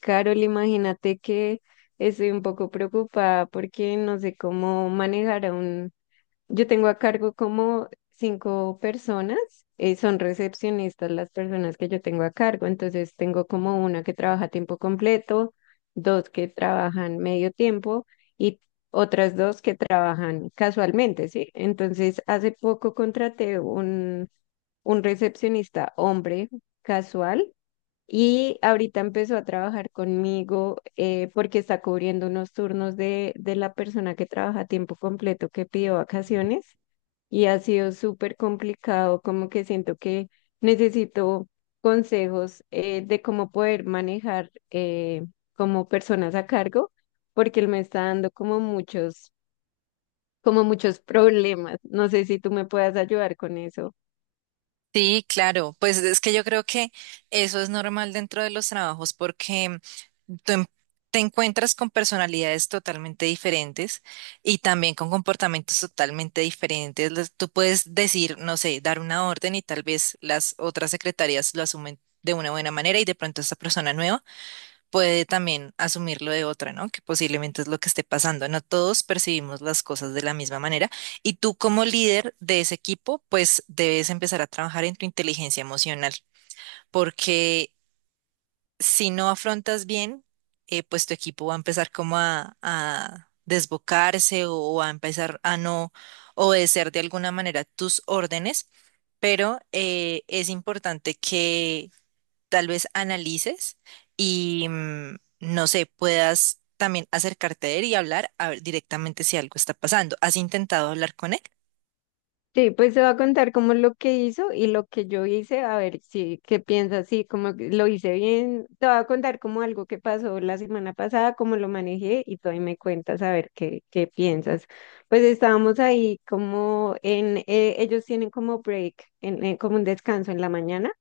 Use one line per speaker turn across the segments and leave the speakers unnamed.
Carol, imagínate que estoy un poco preocupada porque no sé cómo manejar. Yo tengo a cargo como cinco personas, son recepcionistas las personas que yo tengo a cargo. Entonces tengo como una que trabaja a tiempo completo, dos que trabajan medio tiempo y otras dos que trabajan casualmente, ¿sí? Entonces, hace poco contraté un recepcionista hombre casual y ahorita empezó a trabajar conmigo porque está cubriendo unos turnos de la persona que trabaja a tiempo completo que pidió vacaciones. Y ha sido súper complicado, como que siento que necesito consejos de cómo poder manejar como personas a cargo, porque él me está dando como muchos problemas. No sé si tú me puedas ayudar con eso.
Sí, claro, pues es que yo creo que eso es normal dentro de los trabajos porque tú en- te encuentras con personalidades totalmente diferentes y también con comportamientos totalmente diferentes. Tú puedes decir, no sé, dar una orden y tal vez las otras secretarias lo asumen de una buena manera y de pronto esta persona nueva puede también asumirlo de otra, ¿no? Que posiblemente es lo que esté pasando. No todos percibimos las cosas de la misma manera y tú como líder de ese equipo, pues debes empezar a trabajar en tu inteligencia emocional, porque si no afrontas bien, pues tu equipo va a empezar como a desbocarse o a empezar a no obedecer de alguna manera tus órdenes, pero es importante que tal vez analices y no sé, puedas también acercarte a él y hablar a ver directamente si algo está pasando. ¿Has intentado hablar con él?
Sí, pues se va a contar como lo que hizo y lo que yo hice, a ver si qué piensas, sí, como que lo hice bien, te va a contar como algo que pasó la semana pasada, cómo lo manejé y tú ahí me cuentas a ver qué piensas. Pues estábamos ahí como en, ellos tienen como break, como un descanso en la mañana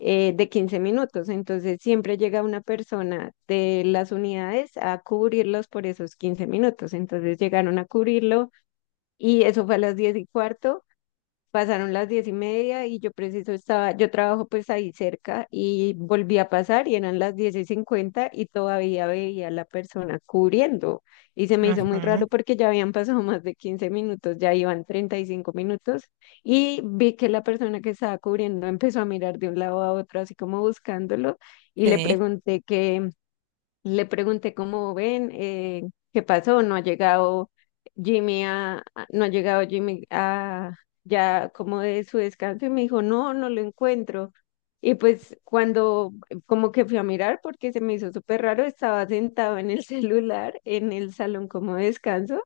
de 15 minutos. Entonces siempre llega una persona de las unidades a cubrirlos por esos 15 minutos, entonces llegaron a cubrirlo. Y eso fue a las 10:15. Pasaron las 10:30 y yo preciso estaba, yo trabajo pues ahí cerca y volví a pasar y eran las 10:50 y todavía veía a la persona cubriendo, y se me hizo muy raro
Ujú,
porque ya habían pasado más de 15 minutos, ya iban 35 minutos. Y vi que la persona que estaba cubriendo empezó a mirar de un lado a otro así como buscándolo, y le
sí,
pregunté que, le pregunté cómo ven, qué pasó, no ha llegado Jimmy a- no ha llegado Jimmy a ya como de su descanso. Y me dijo, no, no lo encuentro. Y pues cuando como que fui a mirar porque se me hizo súper raro, estaba sentado en el celular en el salón como de descanso.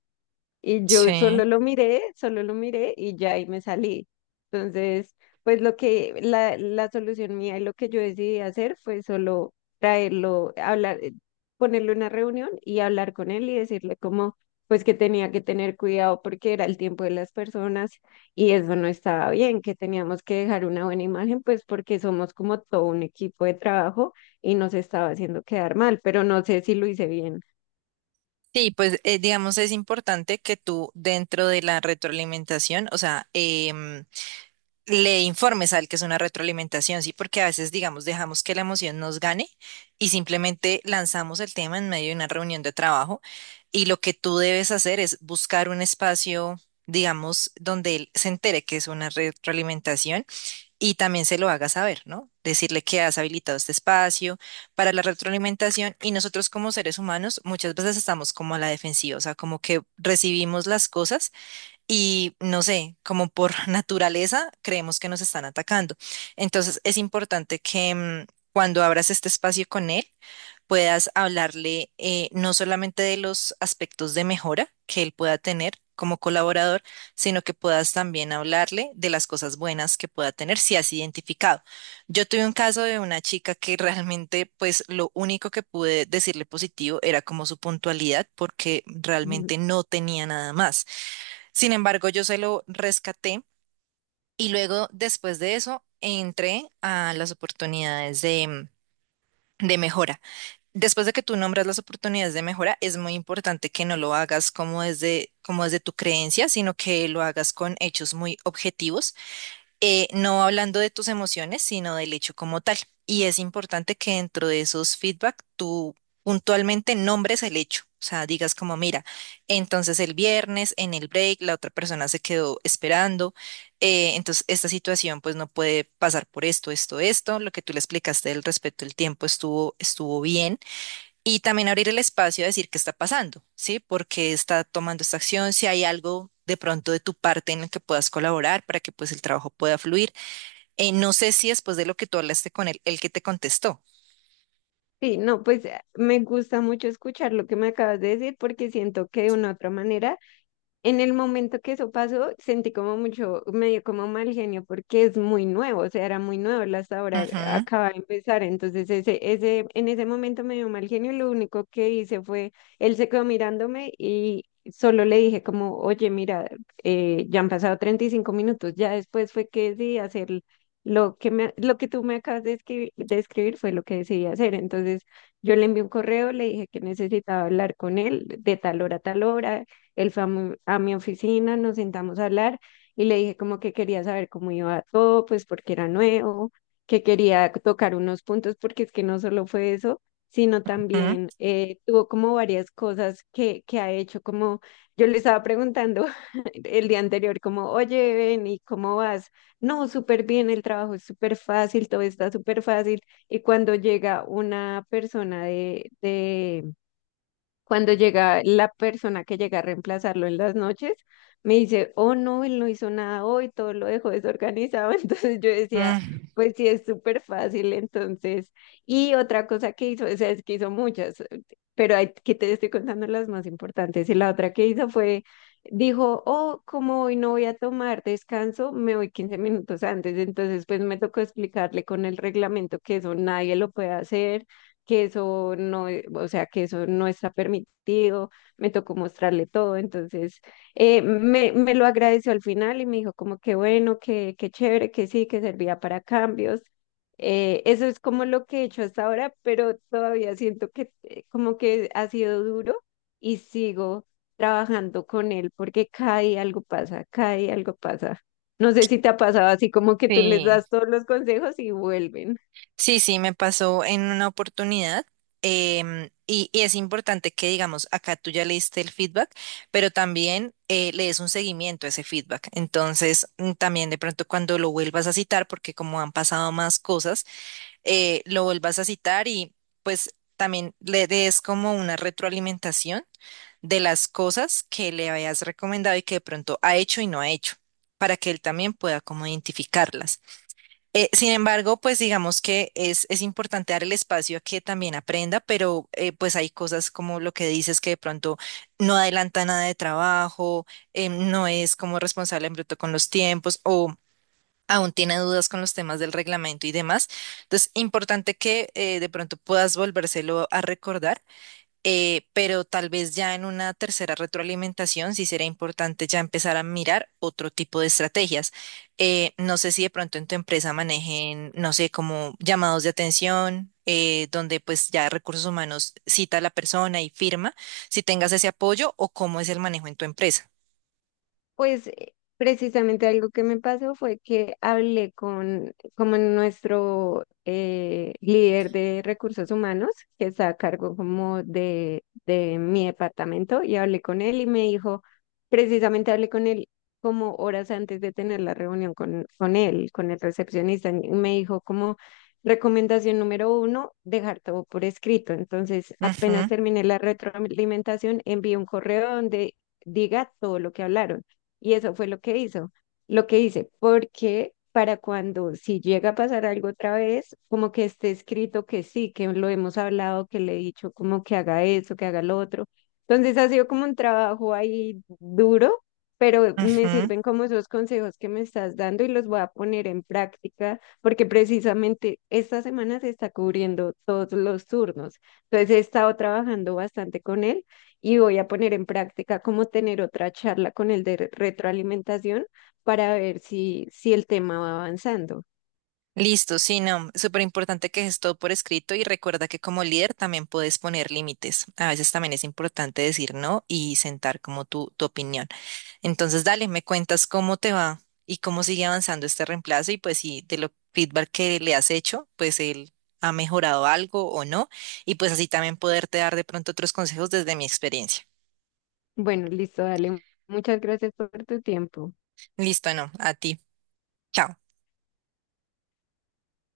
Y yo
sí.
solo lo miré y ya ahí me salí. Entonces, pues lo que la solución mía y lo que yo decidí hacer fue solo traerlo, hablar, ponerle una reunión y hablar con él y decirle como, pues que tenía que tener cuidado porque era el tiempo de las personas y eso no estaba bien, que teníamos que dejar una buena imagen, pues porque somos como todo un equipo de trabajo y nos estaba haciendo quedar mal, pero no sé si lo hice bien.
Sí, pues digamos es importante que tú dentro de la retroalimentación, o sea, le informes al que es una retroalimentación, sí, porque a veces, digamos, dejamos que la emoción nos gane y simplemente lanzamos el tema en medio de una reunión de trabajo y lo que tú debes hacer es buscar un espacio, digamos, donde él se entere que es una retroalimentación y también se lo haga saber, ¿no? Decirle que has habilitado este espacio para la retroalimentación y nosotros como seres humanos muchas veces estamos como a la defensiva, o sea, como que recibimos las cosas y no sé, como por naturaleza creemos que nos están atacando. Entonces es importante que cuando abras este espacio con él puedas hablarle no solamente de los aspectos de mejora que él pueda tener como colaborador, sino que puedas también hablarle de las cosas buenas que pueda tener si has identificado. Yo tuve un caso de una chica que realmente, pues lo único que pude decirle positivo era como su puntualidad, porque realmente no tenía nada más. Sin embargo, yo se lo rescaté y luego después de eso entré a las oportunidades de mejora. Después de que tú nombras las oportunidades de mejora, es muy importante que no lo hagas como desde tu creencia, sino que lo hagas con hechos muy objetivos, no hablando de tus emociones, sino del hecho como tal. Y es importante que dentro de esos feedback tú puntualmente nombres el hecho. O sea, digas como, mira, entonces el viernes en el break la otra persona se quedó esperando, entonces esta situación pues no puede pasar por esto, esto, esto, lo que tú le explicaste del respecto del tiempo estuvo bien, y también abrir el espacio a decir qué está pasando, ¿sí? Por qué está tomando esta acción, si hay algo de pronto de tu parte en el que puedas colaborar para que pues el trabajo pueda fluir. No sé si después de lo que tú hablaste con él, el que te contestó.
Sí, no, pues me gusta mucho escuchar lo que me acabas de decir porque siento que de una u otra manera en el momento que eso pasó, sentí como mucho, medio como mal genio, porque es muy nuevo, o sea, era muy nuevo, la hasta ahora
Ujú,
acaba de empezar, entonces en ese momento me dio mal genio, y lo único que hice fue, él se quedó mirándome y solo le dije como, oye, mira, ya han pasado 35 minutos. Ya después fue que decidí hacer lo que tú me acabas de escribir, fue lo que decidí hacer. Entonces yo le envié un correo, le dije que necesitaba hablar con él de tal hora a tal hora. Él fue a mi oficina, nos sentamos a hablar y le dije como que quería saber cómo iba todo, pues porque era nuevo, que quería tocar unos puntos, porque es que no solo fue eso, sino
ujú,
también tuvo como varias cosas que ha hecho, como yo le estaba preguntando el día anterior, como, oye, ven, ¿y cómo vas? No, súper bien, el trabajo es súper fácil, todo está súper fácil. Y cuando llega una persona de cuando llega la persona que llega a reemplazarlo en las noches, me dice, oh no, él no hizo nada hoy, todo lo dejó desorganizado. Entonces yo decía,
mm,
pues sí, es súper fácil. Entonces, y otra cosa que hizo, o sea, es que hizo muchas, pero hay, que te estoy contando las más importantes. Y la otra que hizo fue, dijo, oh, como hoy no voy a tomar descanso, me voy 15 minutos antes. Entonces, pues me tocó explicarle con el reglamento que eso nadie lo puede hacer, que eso no, o sea, que eso no está permitido, me tocó mostrarle todo. Entonces me lo agradeció al final y me dijo como que bueno, que chévere, que sí, que servía para cambios. Eso es como lo que he hecho hasta ahora, pero todavía siento que como que ha sido duro y sigo trabajando con él porque cada día algo pasa, cada día algo pasa. No sé si te ha pasado así como que tú les
sí,
das todos los consejos y vuelven.
sí, me pasó en una oportunidad. Y es importante que, digamos, acá tú ya leíste el feedback, pero también le des un seguimiento a ese feedback. Entonces, también de pronto cuando lo vuelvas a citar, porque como han pasado más cosas, lo vuelvas a citar y pues también le des como una retroalimentación de las cosas que le hayas recomendado y que de pronto ha hecho y no ha hecho, para que él también pueda como identificarlas. Sin embargo, pues digamos que es importante dar el espacio a que también aprenda, pero pues hay cosas como lo que dices que de pronto no adelanta nada de trabajo, no es como responsable en bruto con los tiempos o aún tiene dudas con los temas del reglamento y demás. Entonces, importante que de pronto puedas volvérselo a recordar, pero tal vez ya en una tercera retroalimentación sí será importante ya empezar a mirar otro tipo de estrategias. No sé si de pronto en tu empresa manejen, no sé, como llamados de atención. Donde pues ya recursos humanos cita a la persona y firma, si tengas ese apoyo o cómo es el manejo en tu empresa.
Pues precisamente algo que me pasó fue que hablé con como nuestro líder de recursos humanos, que está a cargo como de mi departamento, y hablé con él y me dijo, precisamente hablé con él como horas antes de tener la reunión con él, con el recepcionista, y me dijo como recomendación número uno, dejar todo por escrito. Entonces, apenas
Ujú,
terminé la retroalimentación, envié un correo donde diga todo lo que hablaron y eso fue lo que hizo, lo que hice, porque para cuando si llega a pasar algo otra vez, como que esté escrito que sí, que lo hemos hablado, que le he dicho como que haga eso, que haga lo otro. Entonces ha sido como un trabajo ahí duro, pero me
ujú.
sirven como esos consejos que me estás dando y los voy a poner en práctica, porque precisamente esta semana se está cubriendo todos los turnos. Entonces he estado trabajando bastante con él y voy a poner en práctica como tener otra charla con el de retroalimentación para ver si el tema va avanzando.
Listo, sí, no, súper importante que es todo por escrito y recuerda que como líder también puedes poner límites. A veces también es importante decir no y sentar como tu opinión. Entonces, dale, me cuentas cómo te va y cómo sigue avanzando este reemplazo y pues si de lo feedback que le has hecho, pues él ha mejorado algo o no y pues así también poderte dar de pronto otros consejos desde mi experiencia.
Bueno, listo, dale. Muchas gracias por tu tiempo.
Listo, no, a ti. Chao.